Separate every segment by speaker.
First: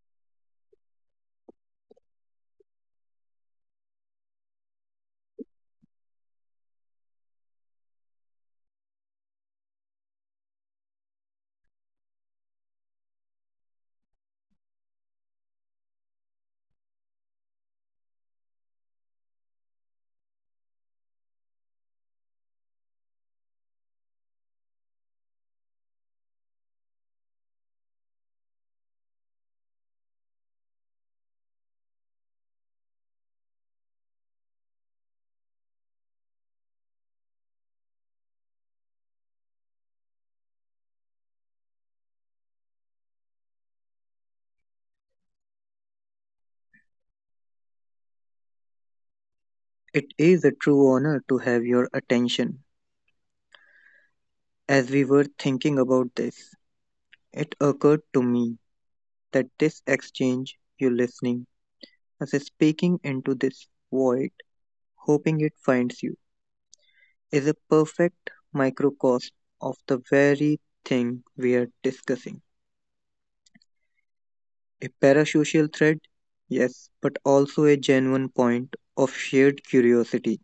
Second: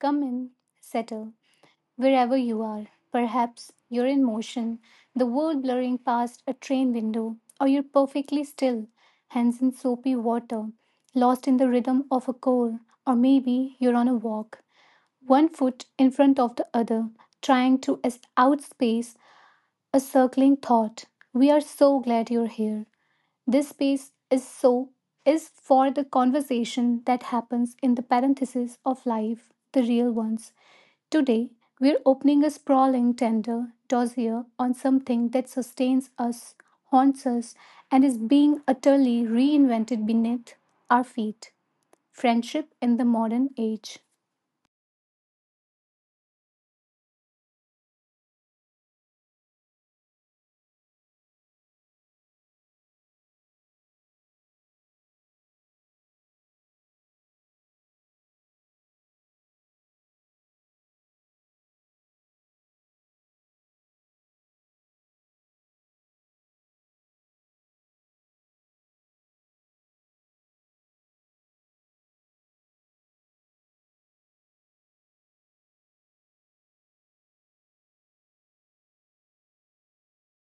Speaker 1: Come in, settle, wherever you are. Perhaps you're in motion, the world blurring past a train window, or you're perfectly still, hands in soapy water, lost in the rhythm of a chore, or maybe you're on a walk, one foot in front of the other, outspace a circling thought. We are so glad you're here. This space is so is for the conversation that happens in the parentheses of life, the real ones. Today, we're opening a sprawling tender dossier on something that sustains us, haunts us, and is being utterly reinvented beneath our feet. Friendship in the modern age.
Speaker 2: It is a true honor to have your attention. As we were thinking about this, it occurred to me that this exchange, you listening, us speaking into this void, hoping it finds you, is a perfect microcosm of the very thing we are discussing. A parasocial thread, yes, but also a genuine point of shared curiosity.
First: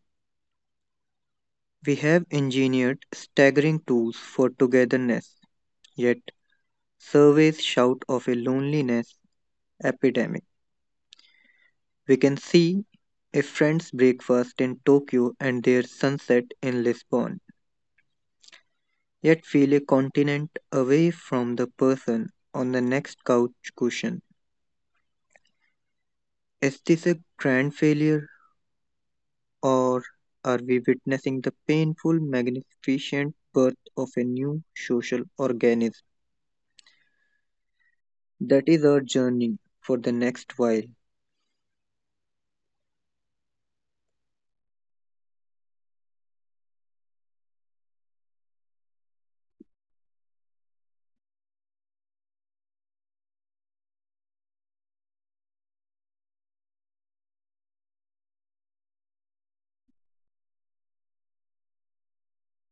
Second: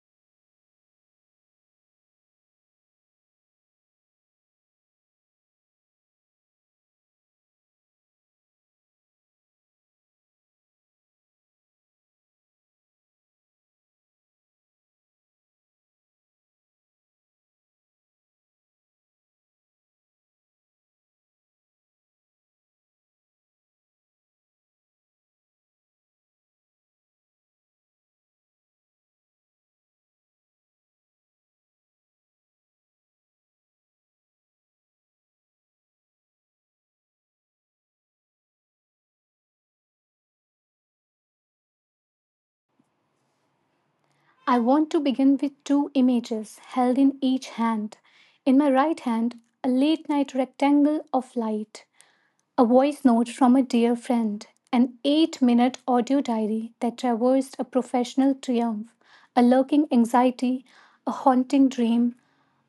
Speaker 2: We have engineered staggering tools for togetherness, yet surveys shout of a loneliness epidemic. We can see a friend's breakfast in Tokyo and their sunset in Lisbon, yet feel a continent away from the person on the next couch cushion. Is this a grand failure, or are we witnessing the painful, magnificent birth of a new social organism? That is our journey for the next while.
Speaker 1: I want to begin with two images held in each hand. In my right hand, a late night rectangle of light. A voice note from a dear friend, an 8 minute audio diary that traversed a professional triumph, a lurking anxiety, a haunting dream,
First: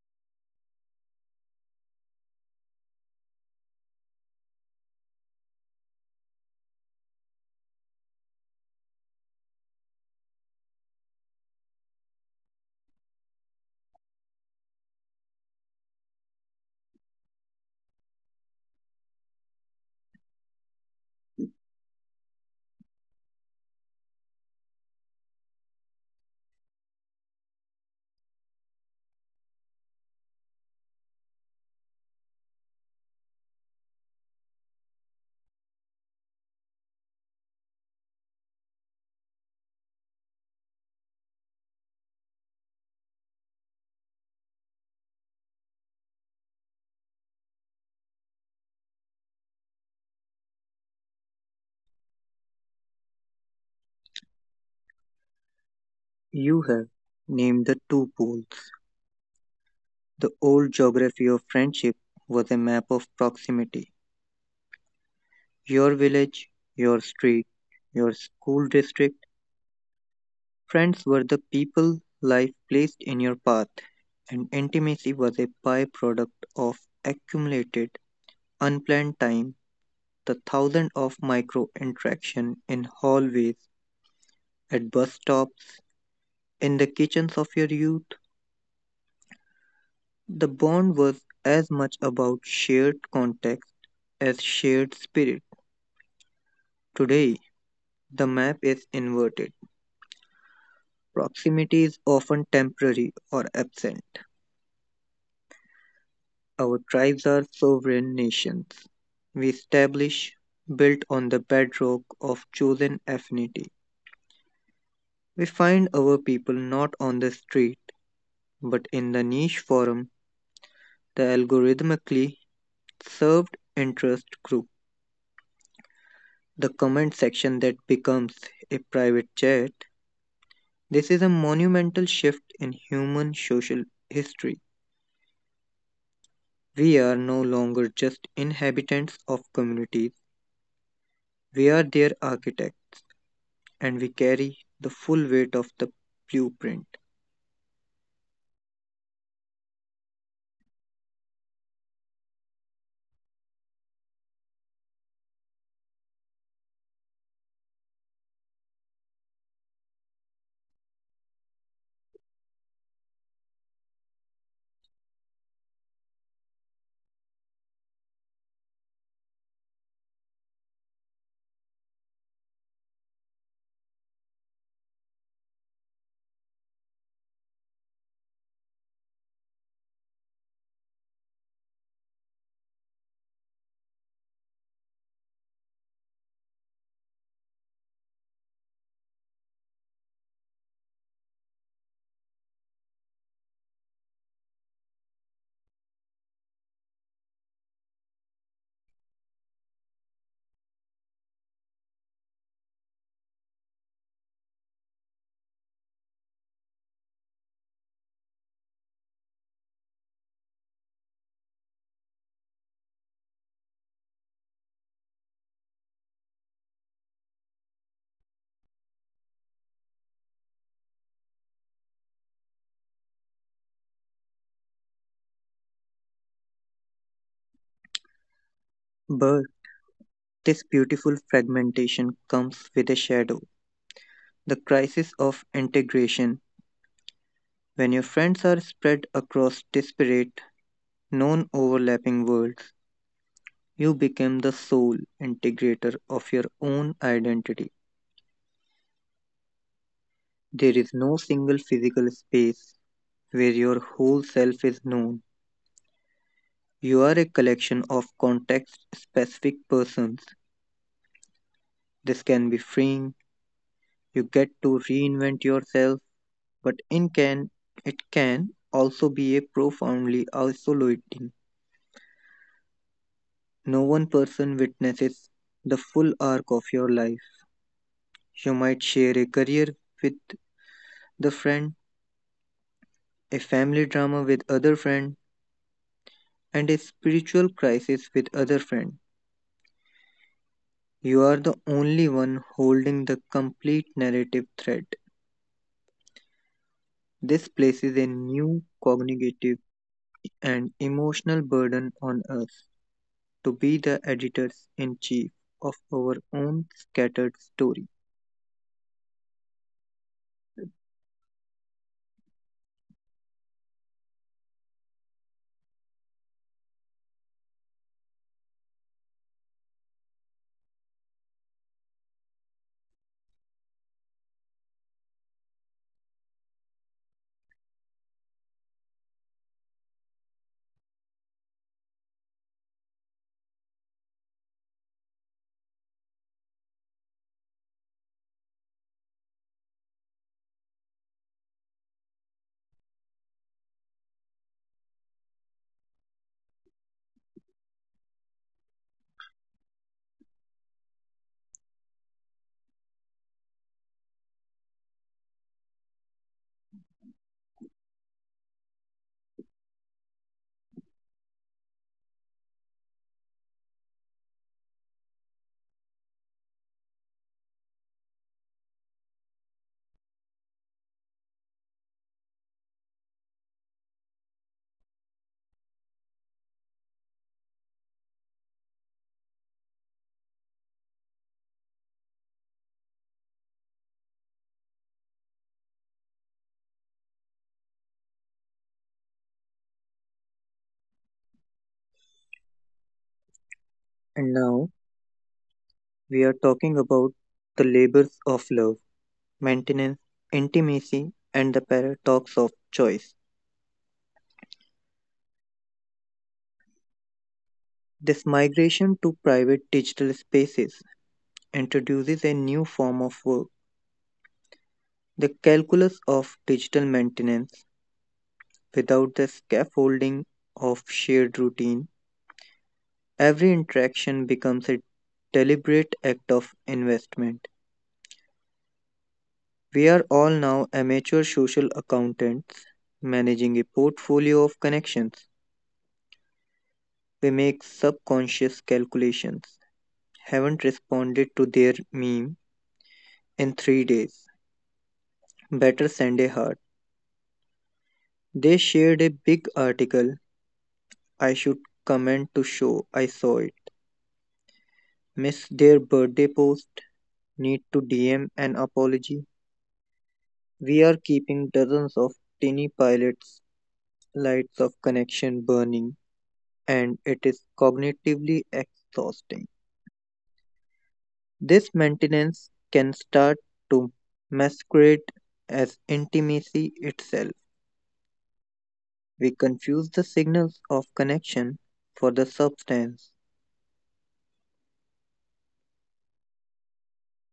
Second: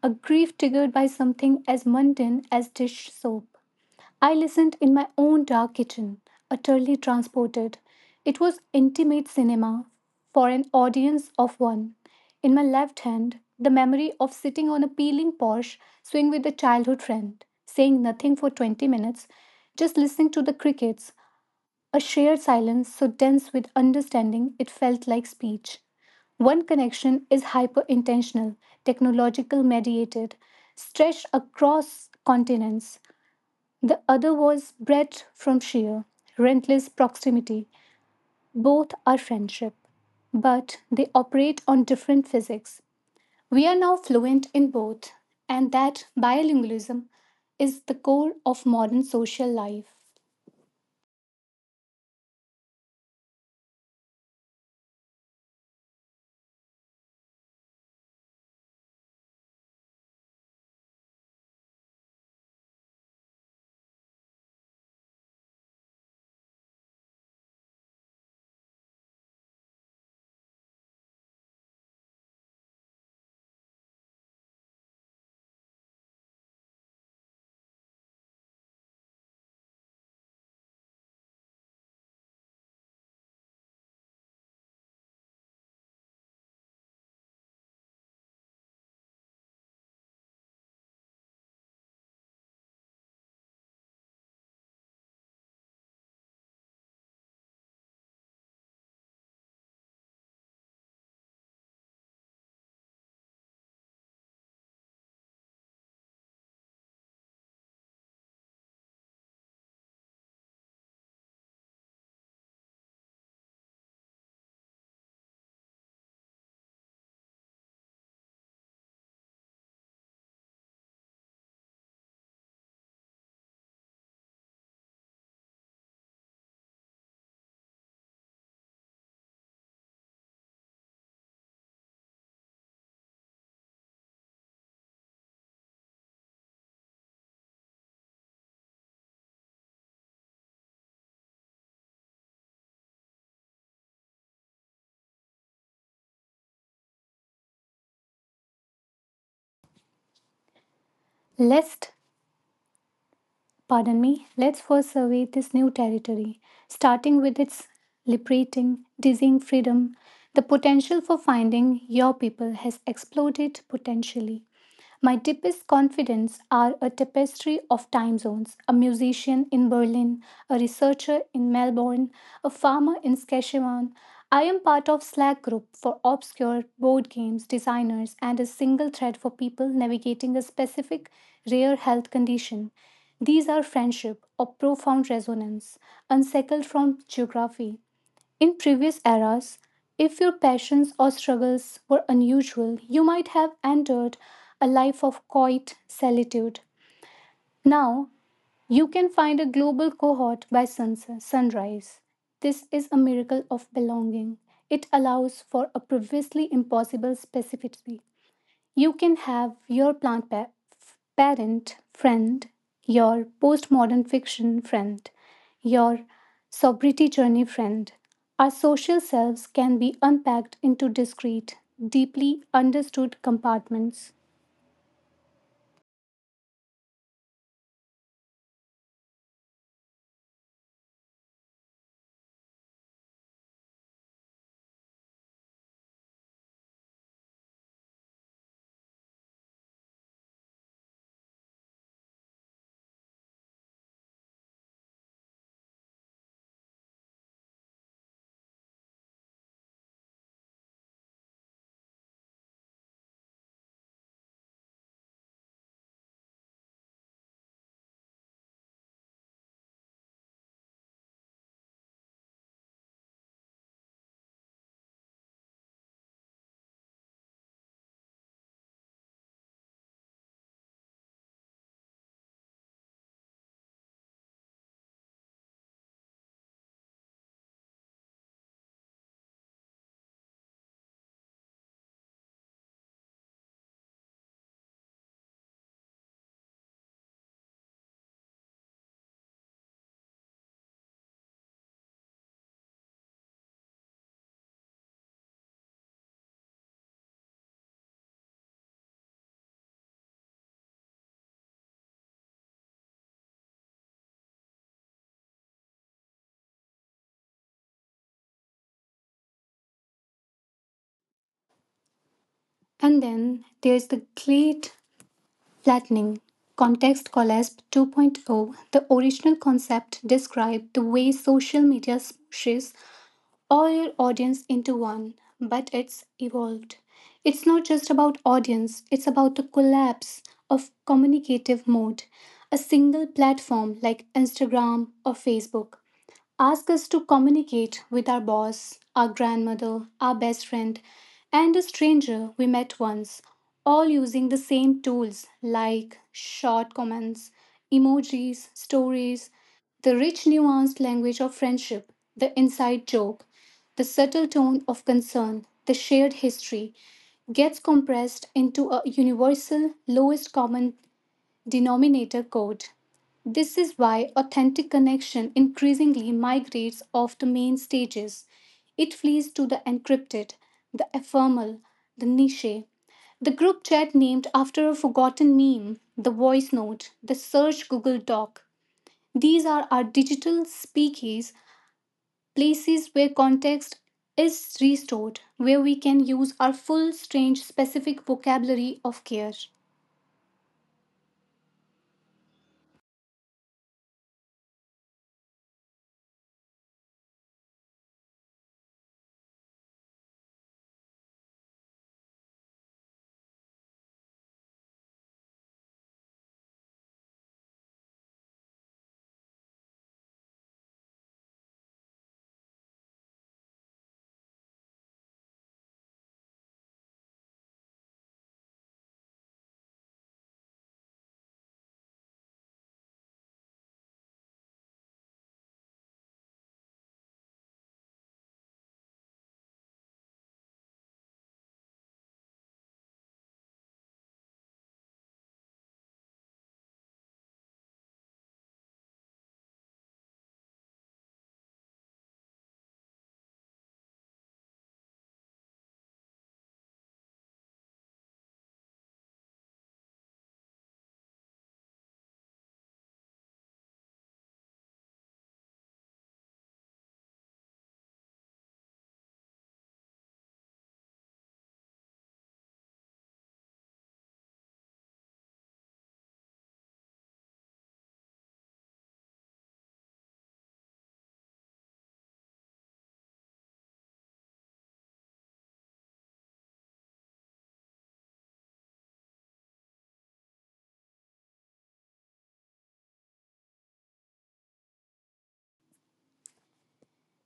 Speaker 1: a grief triggered by something as mundane as dish soap. I listened in my own dark kitchen, utterly transported. It was intimate cinema for an audience of one. In my left hand, the memory of sitting on a peeling Porsche swing with a childhood friend, saying nothing for 20 minutes, just listening to the crickets, a shared silence so dense with understanding it felt like speech. One connection is hyper intentional, technological mediated, stretched across continents. The other was bred from sheer, relentless proximity. Both are friendship, but they operate on different physics. We are now fluent in both, and that bilingualism is the core of modern social life.
Speaker 2: You have named the two poles. The old geography of friendship was a map of proximity. Your village, your street, your school district. Friends were the people life placed in your path, and intimacy was a byproduct of accumulated, unplanned time. The thousand of micro-interactions in hallways, at bus stops, in the kitchens of your youth. The bond was as much about shared context as shared spirit. Today, the map is inverted. Proximity is often temporary or absent. Our tribes are sovereign nations. We establish, built on the bedrock of chosen affinity. We find our people not on the street, but in the niche forum, the algorithmically served interest group, the comment section that becomes a private chat. This is a monumental shift in human social history. We are no longer just inhabitants of communities, we are their architects, and we carry the full weight of the blueprint.
Speaker 1: Let's, let's first survey this new territory, starting with its liberating, dizzying freedom. The potential for finding your people has exploded potentially. My deepest confidence are a tapestry of time zones, a musician in Berlin, a researcher in Melbourne, a farmer in Saskatchewan. I am part of Slack group for obscure board games designers and a single thread for people navigating a specific rare health condition. These are friendship of profound resonance, unshackled from geography. In previous eras, if your passions or struggles were unusual, you might have entered a life of quiet solitude. Now, you can find a global cohort by sunset, sunrise. This is a miracle of belonging. It allows for a previously impossible specificity. You can have your parent friend, your postmodern fiction friend, your sobriety journey friend. Our social selves can be unpacked into discrete, deeply understood compartments.
Speaker 2: But this beautiful fragmentation comes with a shadow, the crisis of integration. When your friends are spread across disparate non overlapping worlds, you become the sole integrator of your own identity. There is no single physical space where your whole self is known. You are a collection of context specific persons. This can be freeing. You get to reinvent yourself, but in can it can also be a profoundly isolating. No one person witnesses the full arc of your life. You might share a career with the friend, a family drama with other friend, and a spiritual crisis with other friend. You are the only one holding the complete narrative thread. This places a new cognitive and emotional burden on us to be the editors in chief of our own scattered story.
Speaker 1: And then there's the great flattening. Context Collapse 2.0, the original concept, described the way social media smushes all your audience into one, but it's evolved. It's not just about audience, it's about the collapse of communicative mode. A single platform like Instagram or Facebook ask us to communicate with our boss, our grandmother, our best friend, and a stranger we met once, all using the same tools like short comments, emojis, stories. The rich nuanced language of friendship, the inside joke, the subtle tone of concern, the shared history gets compressed into a universal lowest common denominator code. This is why authentic connection increasingly migrates off the main stages. It flees to the encrypted, the ephemeral, the niche, the group chat named after a forgotten meme, the voice note, the search Google Doc. These are our digital speakeasies, places where context is restored, where we can use our full strange specific vocabulary of care.
Speaker 2: And now we are talking about the labors of love, maintenance, intimacy, and the paradox of choice. This migration to private digital spaces introduces a new form of work, the calculus of digital maintenance. Without the scaffolding of shared routine, every interaction becomes a deliberate act of investment. We are all now amateur social accountants managing a portfolio of connections. We make subconscious calculations. Haven't responded to their meme in 3 days. Better send a heart. They shared a big article I should comment to show I saw it. Miss their birthday post, need to DM an apology. We are keeping dozens of tiny pilots, lights of connection burning, and it is cognitively exhausting. This maintenance can start to masquerade as intimacy itself. We confuse the signals of connection for the substance,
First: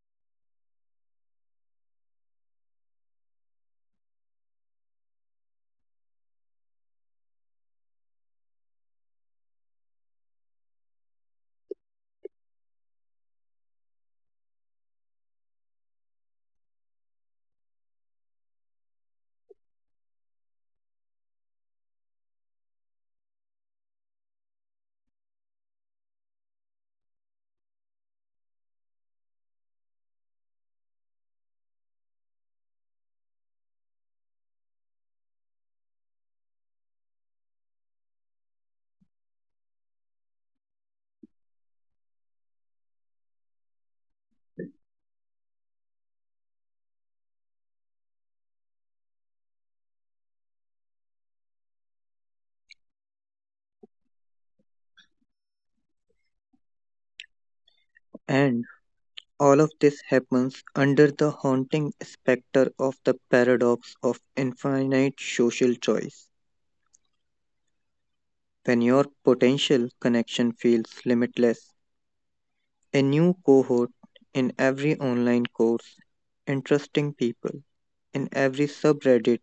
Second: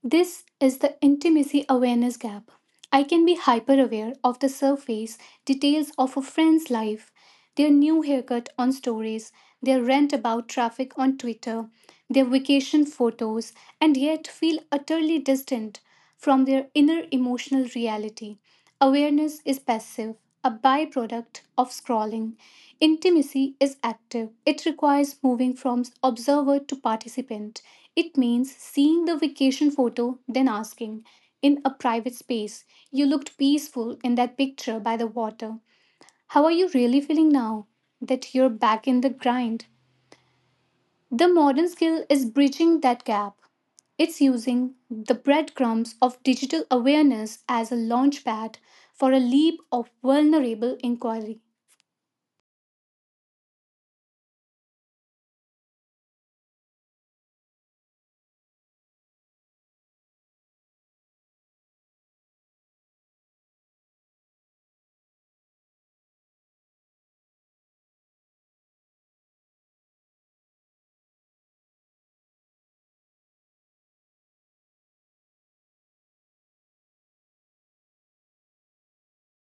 Speaker 1: This is the intimacy awareness gap. I can be hyper aware of the surface details of a friend's life, their new haircut on stories, their rant about traffic on Twitter, their vacation photos, and yet feel utterly distant from their inner emotional reality. Awareness is passive, a byproduct of scrolling. Intimacy is active, it requires moving from observer to participant. It means seeing the vacation photo, then asking, in a private space, you looked peaceful in that picture by the water. How are you really feeling now that you're back in the grind? The modern skill is bridging that gap. It's using the breadcrumbs of digital awareness as a launchpad for a leap of vulnerable inquiry.
Speaker 2: and all of this happens under the haunting specter of the paradox of infinite social choice. When your potential connection feels limitless, a new cohort in every online course, interesting people in every subreddit,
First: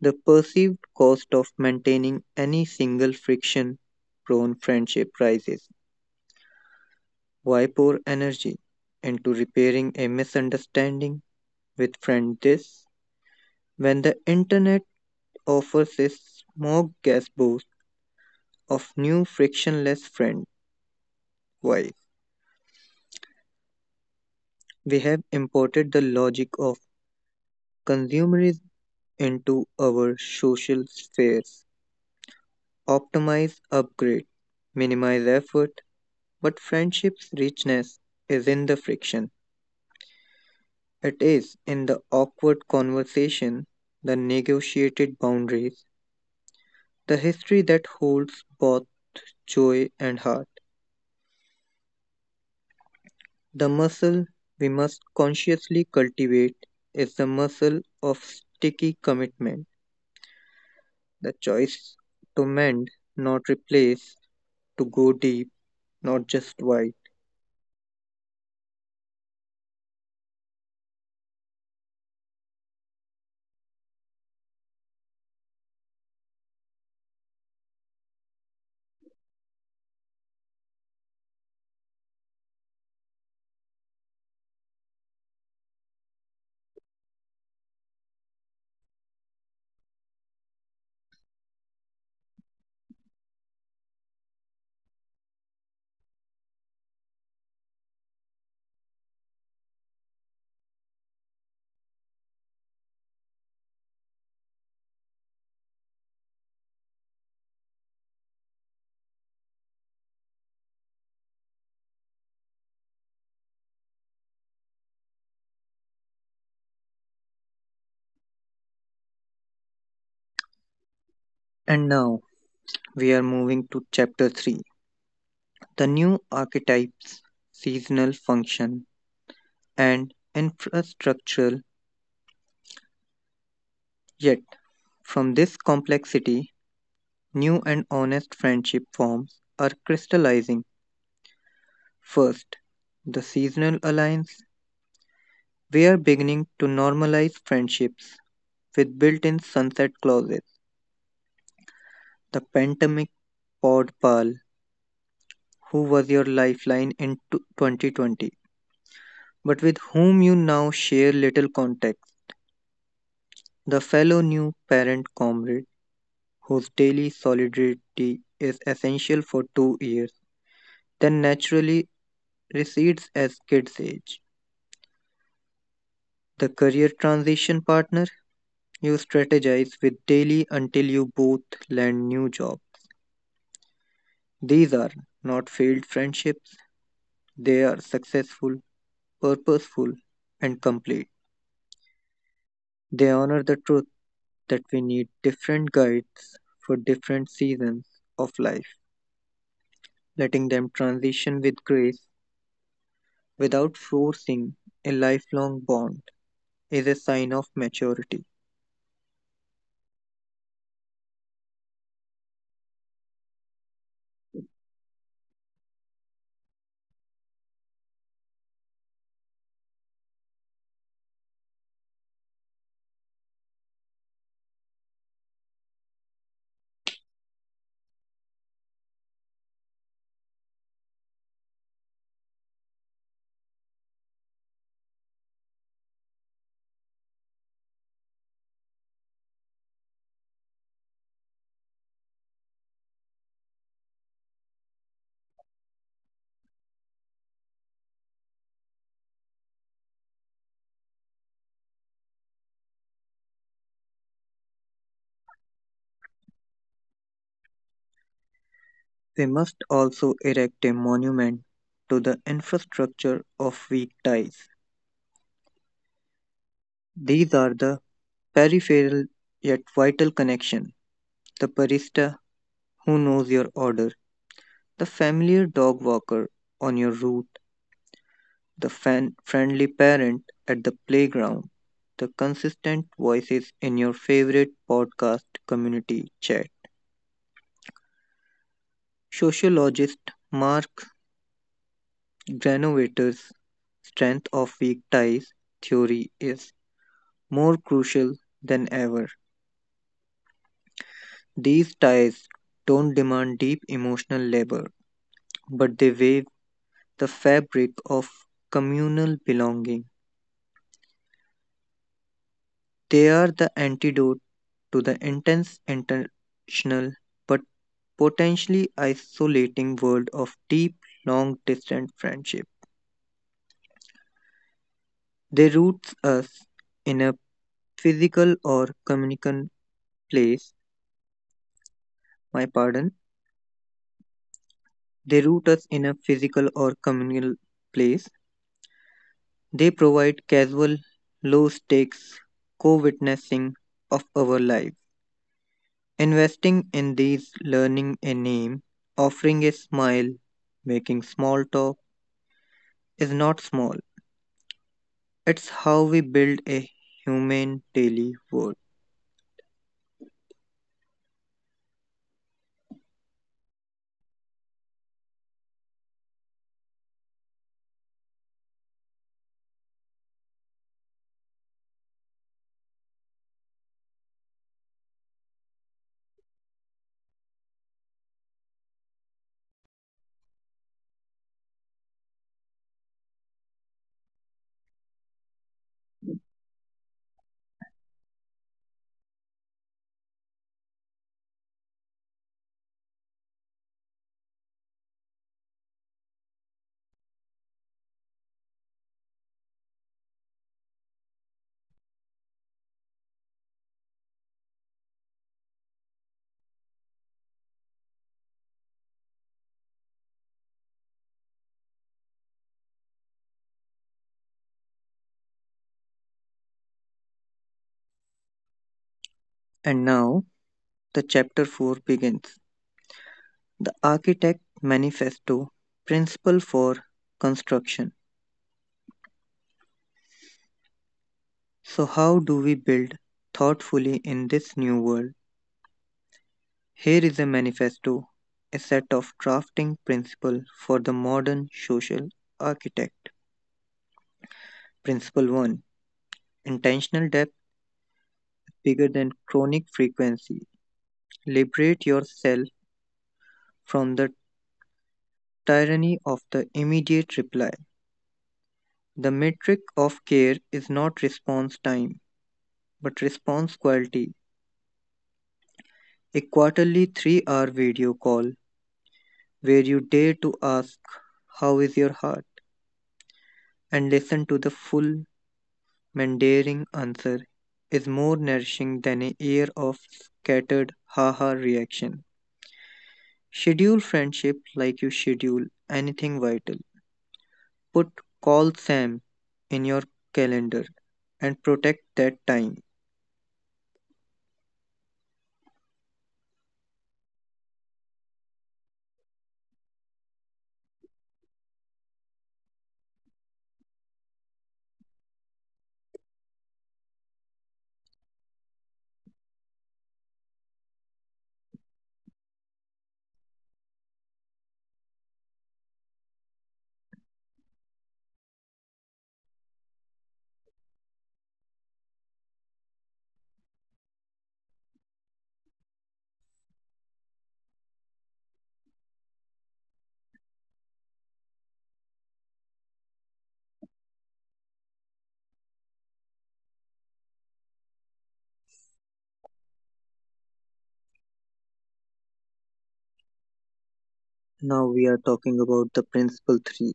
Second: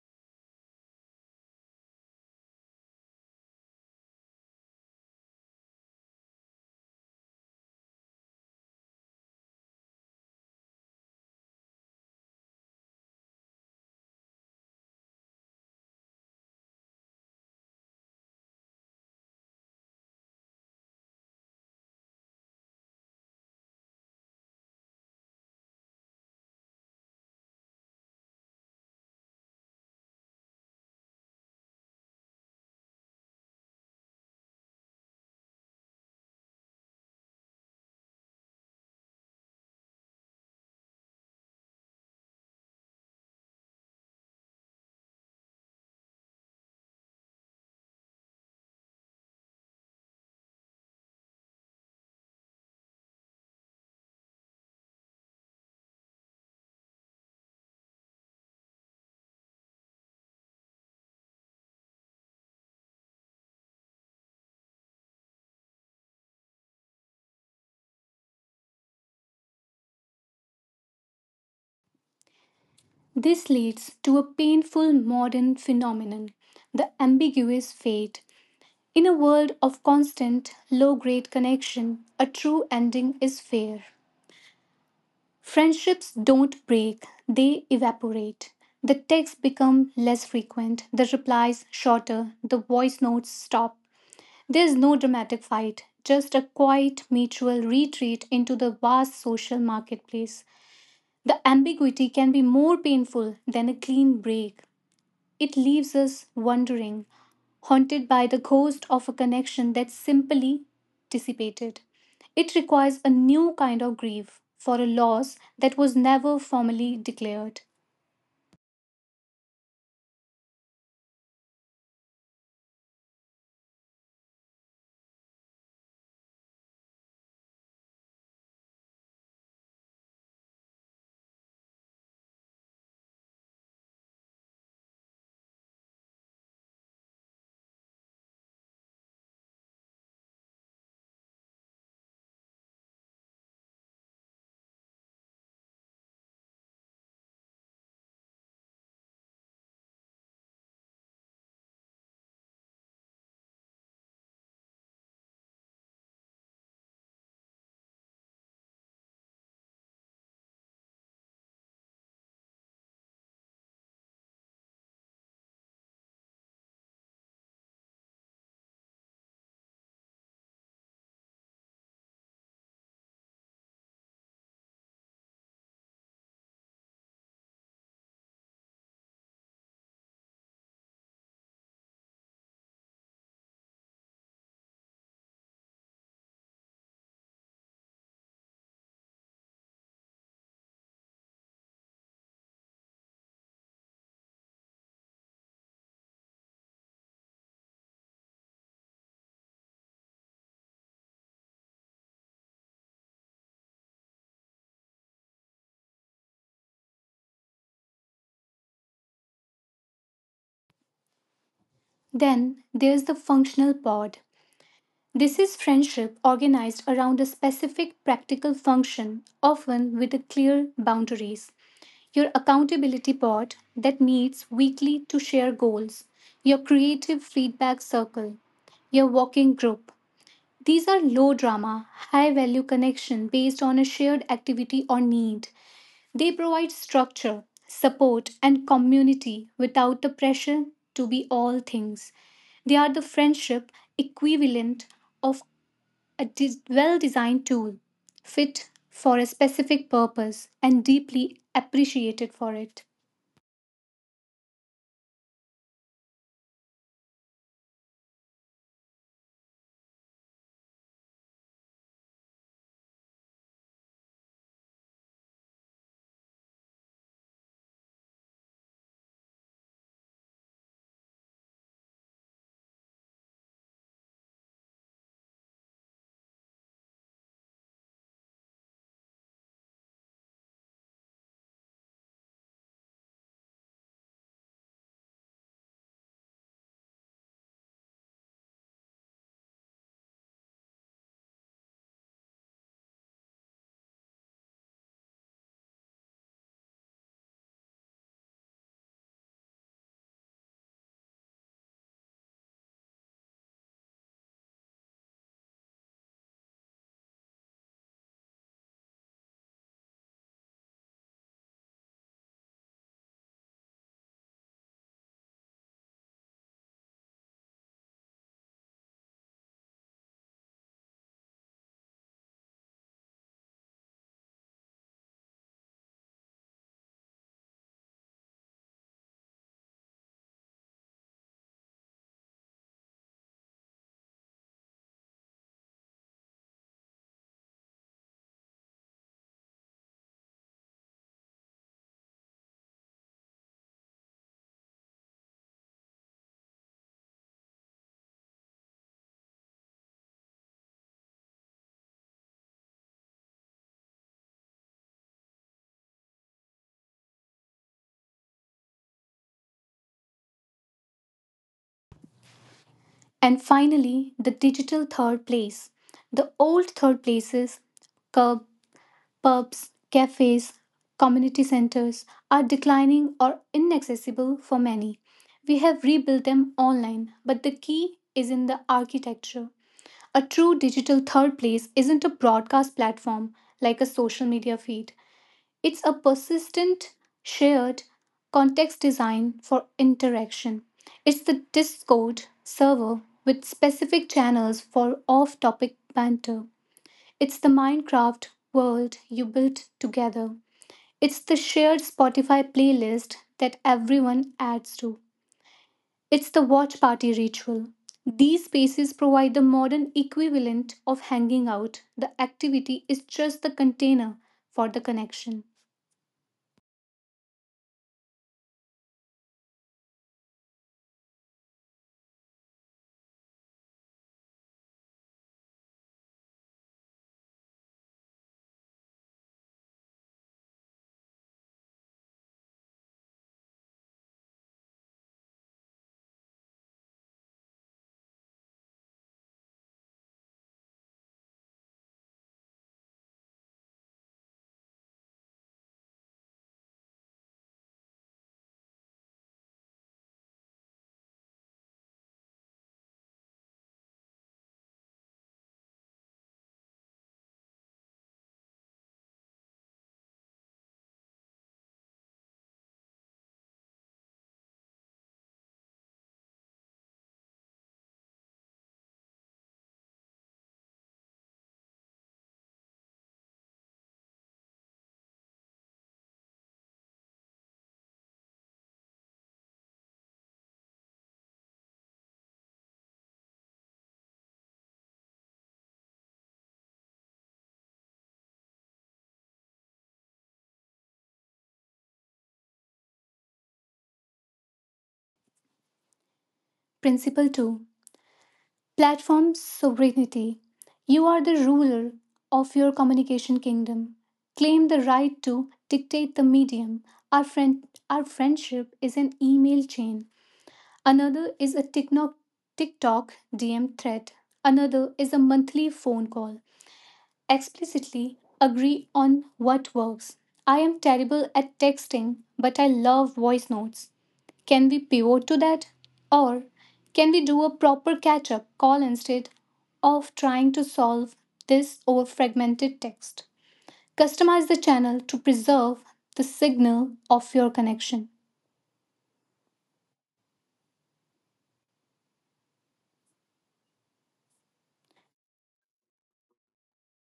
Speaker 2: the perceived cost of maintaining any single friction prone friendship rises. Why pour energy into repairing a misunderstanding with friend this when the internet offers a smoke gas boost of new frictionless friend while we have imported the logic of consumerism into our social spheres. Optimize, upgrade, minimize effort, but friendship's richness is in the friction. It is in the awkward conversation, the negotiated boundaries, the history that holds both joy and heart. The muscle we must consciously cultivate is the muscle of sticky commitment, the choice to mend, not replace, to go deep, not just wide.
Speaker 1: This leads to a painful modern phenomenon, the ambiguous fate. In a world of constant, low grade connection, a true ending is fair. Friendships don't break, they evaporate. The texts become less frequent, the replies shorter, the voice notes stop. There's no dramatic fight, just a quiet mutual retreat into the vast social marketplace. The ambiguity can be more painful than a clean break. It leaves us wondering, haunted by the ghost of a connection that simply dissipated. It requires a new kind of grief for a loss that was never formally declared.
Speaker 2: And now we are moving to chapter 3, the new archetypes, seasonal function, and infrastructural. Yet, from this complexity, new and honest friendship forms are crystallizing. First, the seasonal alliance. We're beginning to normalize friendships with built in sunset clauses. The pandemic pod pal who was your lifeline in 2020, but with whom you now share little context. The fellow new parent comrade whose daily solidarity is essential for 2 years, then naturally recedes as kids age. The career transition partner you strategize with daily until you both land new jobs. These are not failed friendships, they are successful, purposeful, and complete. They honor the truth that we need different guides for different seasons of life, letting them transition with grace without forcing a lifelong bond is a sign of maturity.
Speaker 1: Then there's the functional pod. This is friendship organized around a specific practical function, often with a clear boundaries. Your accountability board that meets weekly to share goals, your creative feedback circle, your walking group. These are low drama, high value connection based on a shared activity or need. They provide structure, support and community without the pressure to be all things. They are the friendship equivalent of a well designed tool, fit for a specific purpose and deeply appreciated for it.
Speaker 2: We must also erect a monument to the infrastructure of weak ties. These are the peripheral yet vital connection, the barista who knows your order, the familiar dog walker on your route, the friendly parent at the playground, the consistent voices in your favorite podcast community chat. Sociologist Mark Granovetter's strength of weak ties theory is more crucial than ever. These ties don't demand deep emotional labor, but they weave the fabric of communal belonging. They are the antidote to the intense international but potentially isolating world of deep, long distance friendship. They root us in a physical or communal place, my pardon. They root us in a physical or communal place. They provide casual, low stakes co witnessing of our life. Investing in these, learning a name, offering a smile, making small talk is not small. It's how we build a human daily world.
Speaker 1: And finally, the digital third place. The old third places, curb, pubs, cafes, community centers, are declining or inaccessible for many. We have rebuilt them online, but the key is in the architecture. A true digital third place isn't a broadcast platform like a social media feed. It's a persistent, shared context design for interaction. It's the Discord server with specific channels for off topic banter. It's the Minecraft world you built together. It's the shared Spotify playlist that everyone adds to. It's the watch party ritual. These spaces provide the modern equivalent of hanging out. The activity is just the container for the connection.
Speaker 2: And now the chapter 4 begins. The Architect Manifesto. Principle for Construction. So, how do we build thoughtfully in this new world? Here is a manifesto, a set of drafting principles for the modern social architect. Principle 1. Intentional depth bigger than chronic frequency. Liberate yourself from the tyranny of the immediate reply. The metric of care is not response time, but response quality. A quarterly 3-hour video call where you dare to ask, how is your heart? And listen to the full, mandating answer is more nourishing than a year of scattered haha reaction. Schedule friendship like you schedule anything vital. Put call Sam in your calendar and protect that time.
Speaker 1: Principle 2, platform sovereignty. You are the ruler of your communication kingdom. Claim the right to dictate the medium. Our, friend, our friendship is an email chain. Another is a TikTok DM thread. Another is a monthly phone call. Explicitly agree on what works. I am terrible at texting, but I love voice notes. Can we pivot to that? Or can we do a proper catch up call instead of trying to solve this over fragmented text? Customize the channel to preserve the signal of your connection.
Speaker 2: Now we are talking about the Principle 3,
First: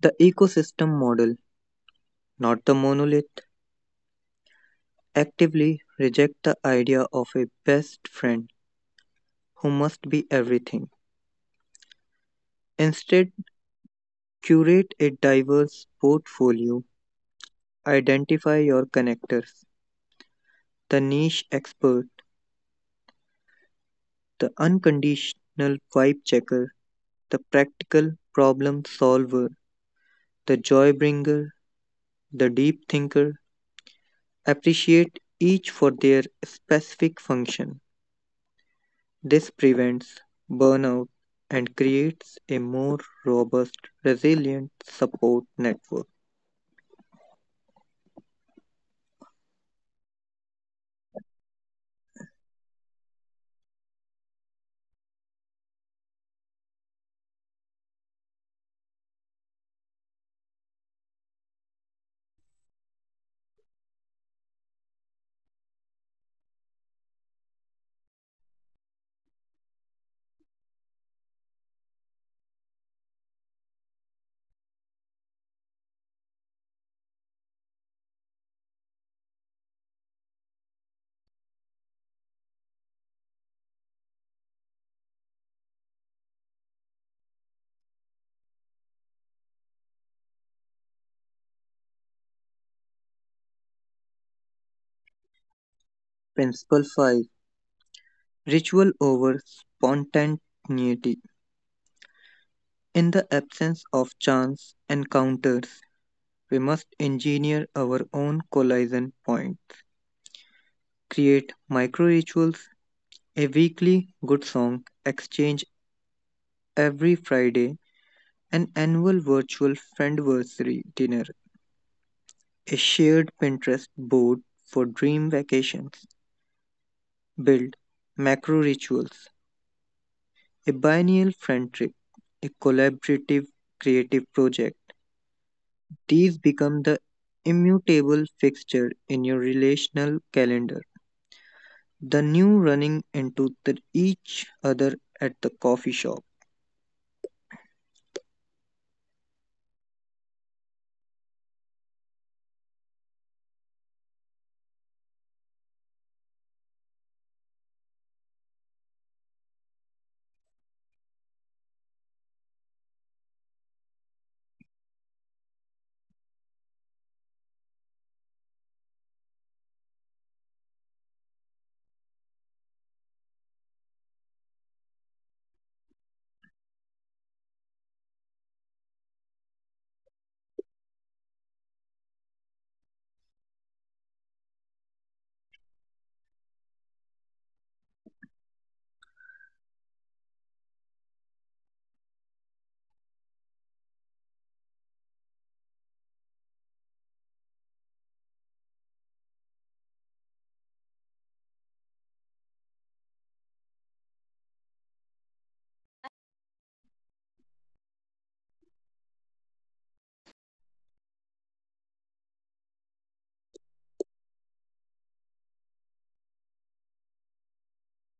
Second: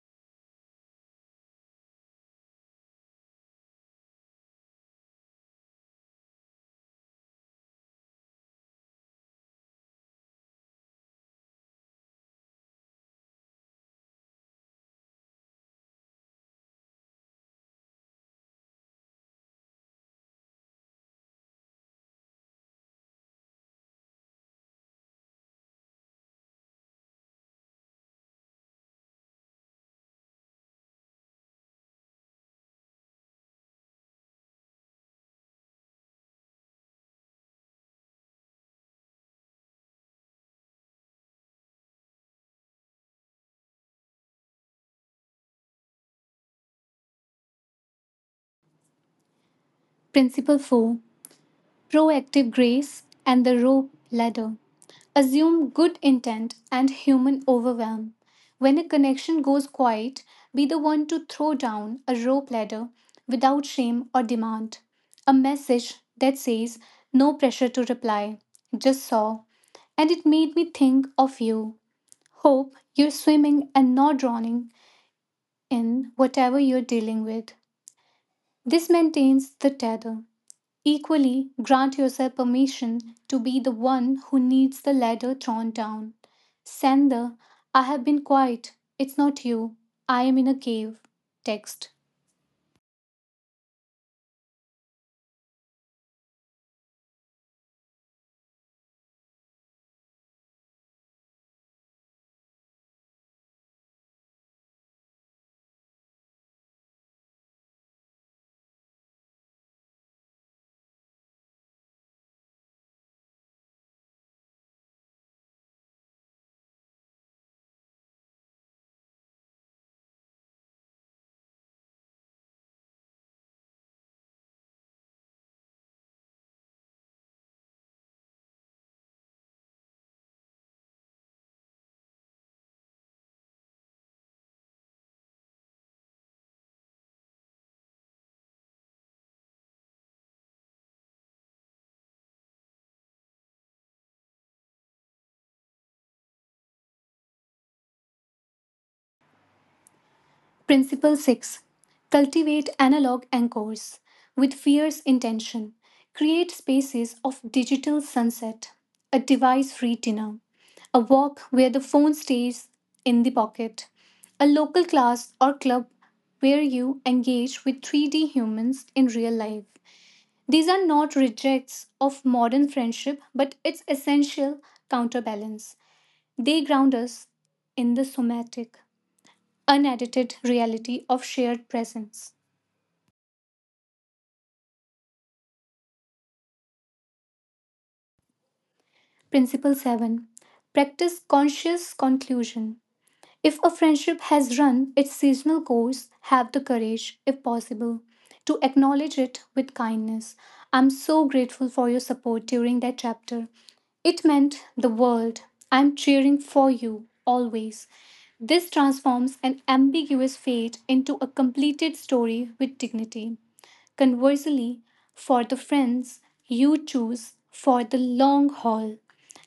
Speaker 2: the ecosystem model, not the monolith. Actively reject the idea of a best friend who must be everything. Instead, curate a diverse portfolio, identify your connectors, the niche expert, the unconditional vibe checker, the practical problem solver, the joy bringer, the deep thinker. Appreciate each for their specific function. This prevents burnout and creates a more robust, resilient support network.
Speaker 1: Principle 4, proactive grace and the rope ladder. Assume good intent and human overwhelm. When a connection goes quiet, be the one to throw down a rope ladder without shame or demand. A message that says, no pressure to reply, just saw. And it made me think of you. Hope you're swimming and not drowning in whatever you're dealing with. This maintains the tether. Equally, grant yourself permission to be the one who needs the ladder thrown down. Sender, I have been quiet. It's not you. I am in a cave. Text.
Speaker 2: Principle 5. Ritual over spontaneity. In the absence of chance encounters, we must engineer our own collision point. Create micro rituals, a weekly good song exchange every Friday, an annual virtual friendversary dinner, a shared Pinterest board for dream vacations. Build macro rituals, a biennial friend trip, a collaborative creative project. These become the immutable fixture in your relational calendar. The new running into the each other at the coffee shop.
Speaker 1: Principle 6, cultivate analog anchors with fierce intention. Create spaces of digital sunset, a device free dinner, a walk where the phone stays in the pocket, a local class or club where you engage with 3D humans in real life. These are not rejects of modern friendship, but its essential counterbalance. They ground us in the somatic, unedited reality of shared presence. Principle 7, practice conscious conclusion. If a friendship has run its seasonal course, have the courage, if possible, to acknowledge it with kindness. I'm so grateful for your support during that chapter. It meant the world. I'm cheering for you always. This transforms an ambiguous fate into a completed story with dignity. Conversely, for the friends you choose for the long haul,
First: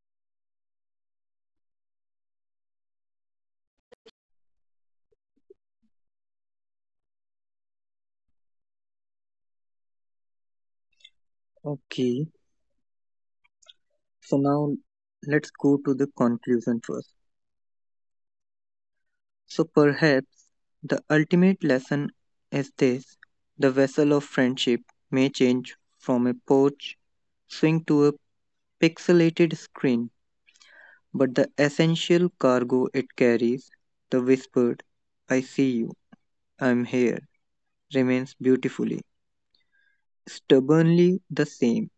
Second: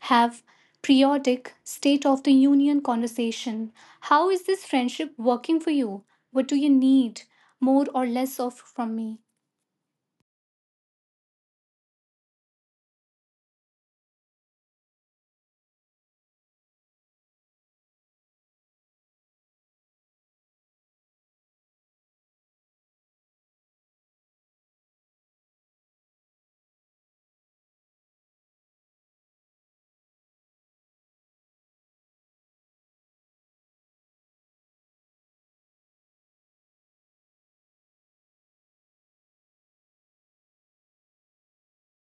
Speaker 1: have periodic state of the union conversation. How is this friendship working for you? What do you need more or less of from me?
Speaker 2: Okay, so now let's go to the conclusion first. So perhaps the ultimate lesson is this: the vessel of friendship may change from a porch swing to a pixelated screen, but the essential cargo it carries, the whispered, I see you, I'm here, remains beautifully, stubbornly the same.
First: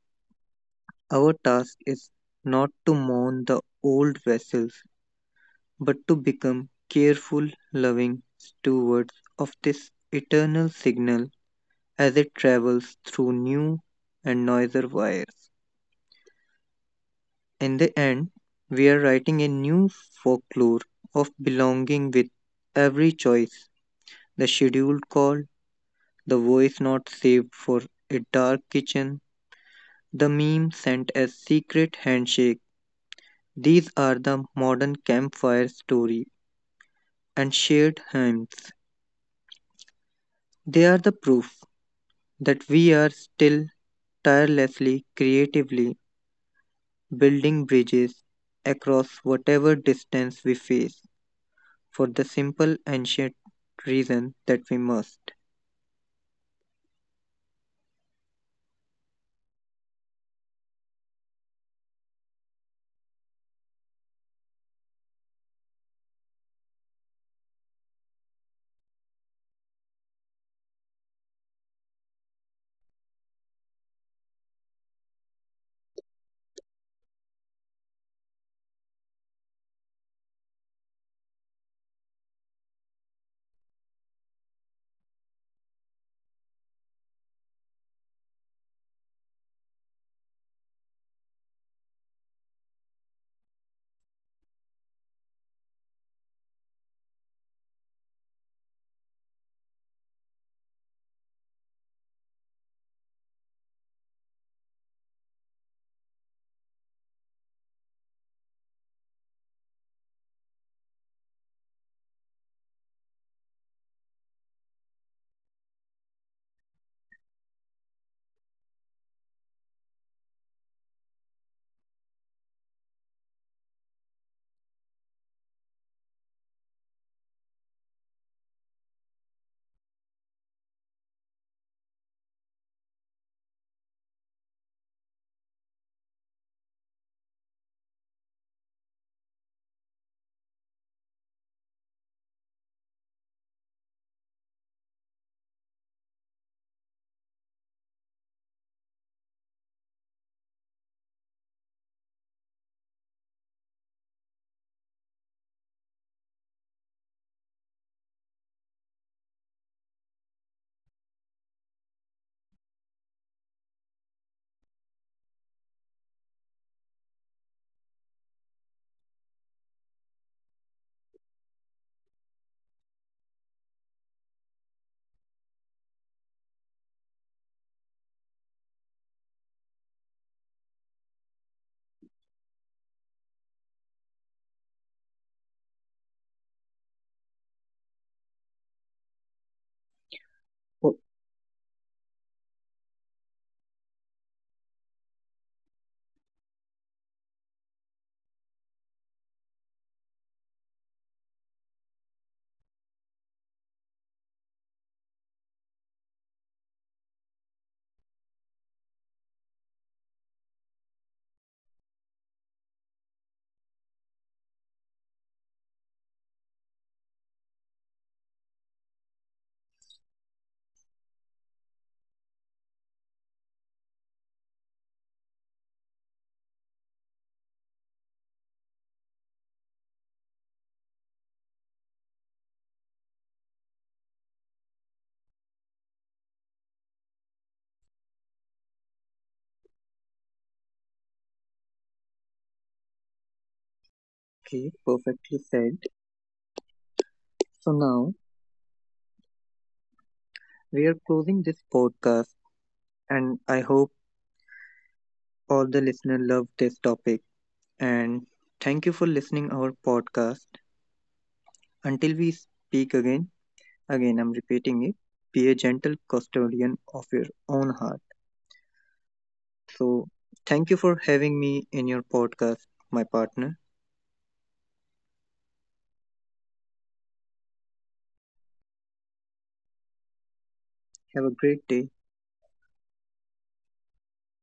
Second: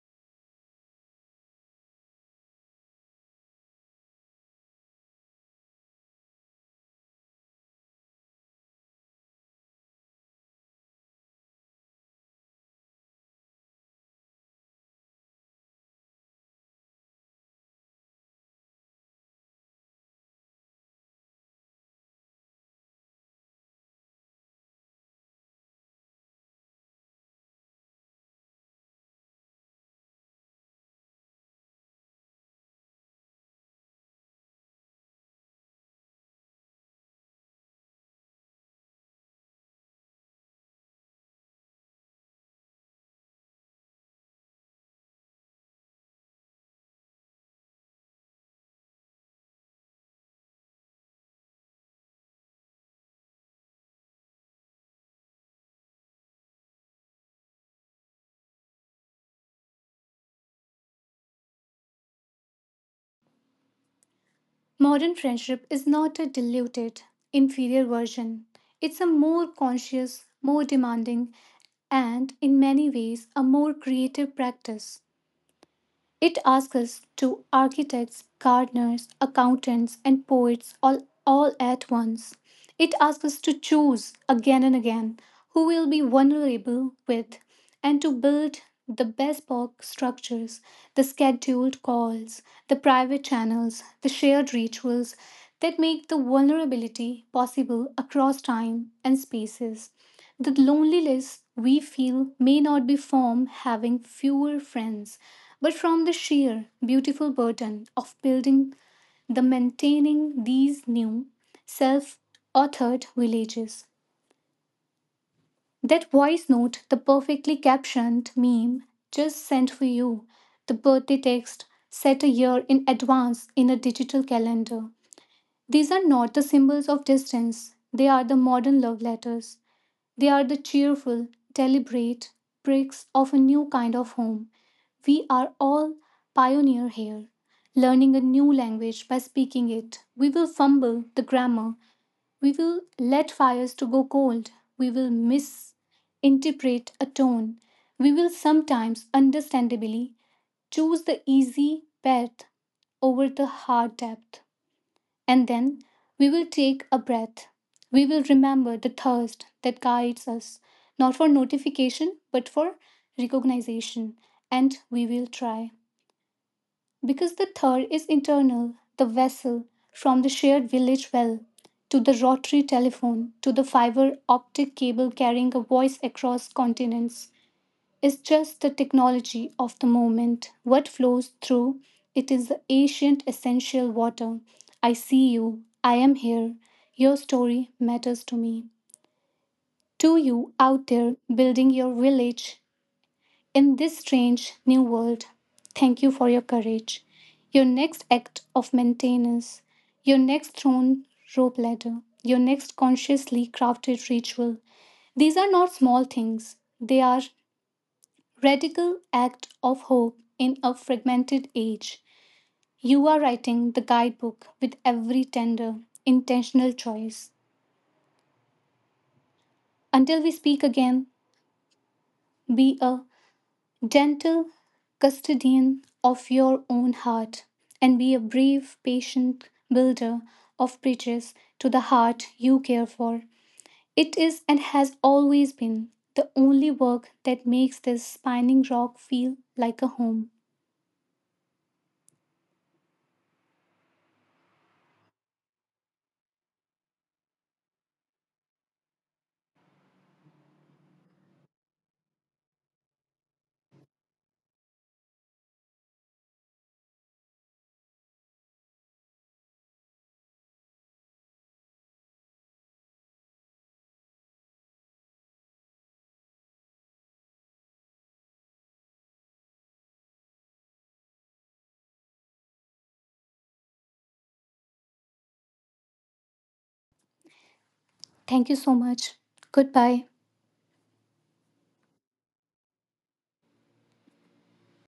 Speaker 2: Our task is not to mourn the old vessels, but to become careful, loving stewards of this eternal signal as it travels through new and noisier wires. In the end, we are writing a new folklore of belonging with every choice, the scheduled call, the voice not saved for a dark kitchen, the meme sent as secret handshake. These are the modern campfire story and shared hymns. They are the proof that we are still tirelessly, creatively building bridges across whatever distance we face, for the simple ancient reason that we must.
Speaker 1: Modern friendship is not a diluted, inferior version. It's a more conscious, more demanding, and in many ways a more creative practice. It asks us to architects, gardeners, accountants, and poets, all at once. It asks us to choose again and again who will be vulnerable with and to build the best box structures, the scheduled calls, the private channels, the shared rituals that make the vulnerability possible across time and spaces. The loneliness we feel may not be from having fewer friends but from the sheer beautiful burden of building the maintaining these new self authored villages. That voice note, the perfectly captioned meme just sent for you, the birthday text set a year in advance in a digital calendar. These are not the symbols of distance, they are the modern love letters. They are the cheerful, deliberate bricks of a new kind of home. We are all pioneer here, learning a new language by speaking it. We will fumble the grammar. We will let fires to go cold. We will misinterpret a tone. We will sometimes, understandably, choose the easy path over the hard depth. And then we will take a breath. We will remember the thirst that guides us, not for notification, but for recognition. And we will try. Because the third is internal, the vessel from the shared village well to the rotary telephone to the fiber optic cable carrying a voice across continents is just the technology of the moment. What flows through it is the ancient essential water. I see you, I am here. Your story matters to me. To you out there building your village in this strange new world, thank you for your courage. Your next act of maintenance, your next thrown rope ladder, your next consciously crafted ritual. These are not small things, they are radical act of hope in a fragmented age. You are writing the guidebook with every tender, intentional choice. Until we speak again, be a gentle custodian of your own heart and be a brave, patient builder of bridges to the heart you care for. It is and has always been the only work that makes this Spining Rock feel like a home.
Speaker 2: Okay, perfectly said. So now we are closing this podcast, and I hope all the listeners love this topic. And thank you for listening our podcast. Until we speak again, again I'm repeating it. Be a gentle custodian of your own heart. So thank you for having me in your podcast, my partner.
Speaker 1: Thank you so much. Goodbye.
Speaker 2: Have a great day.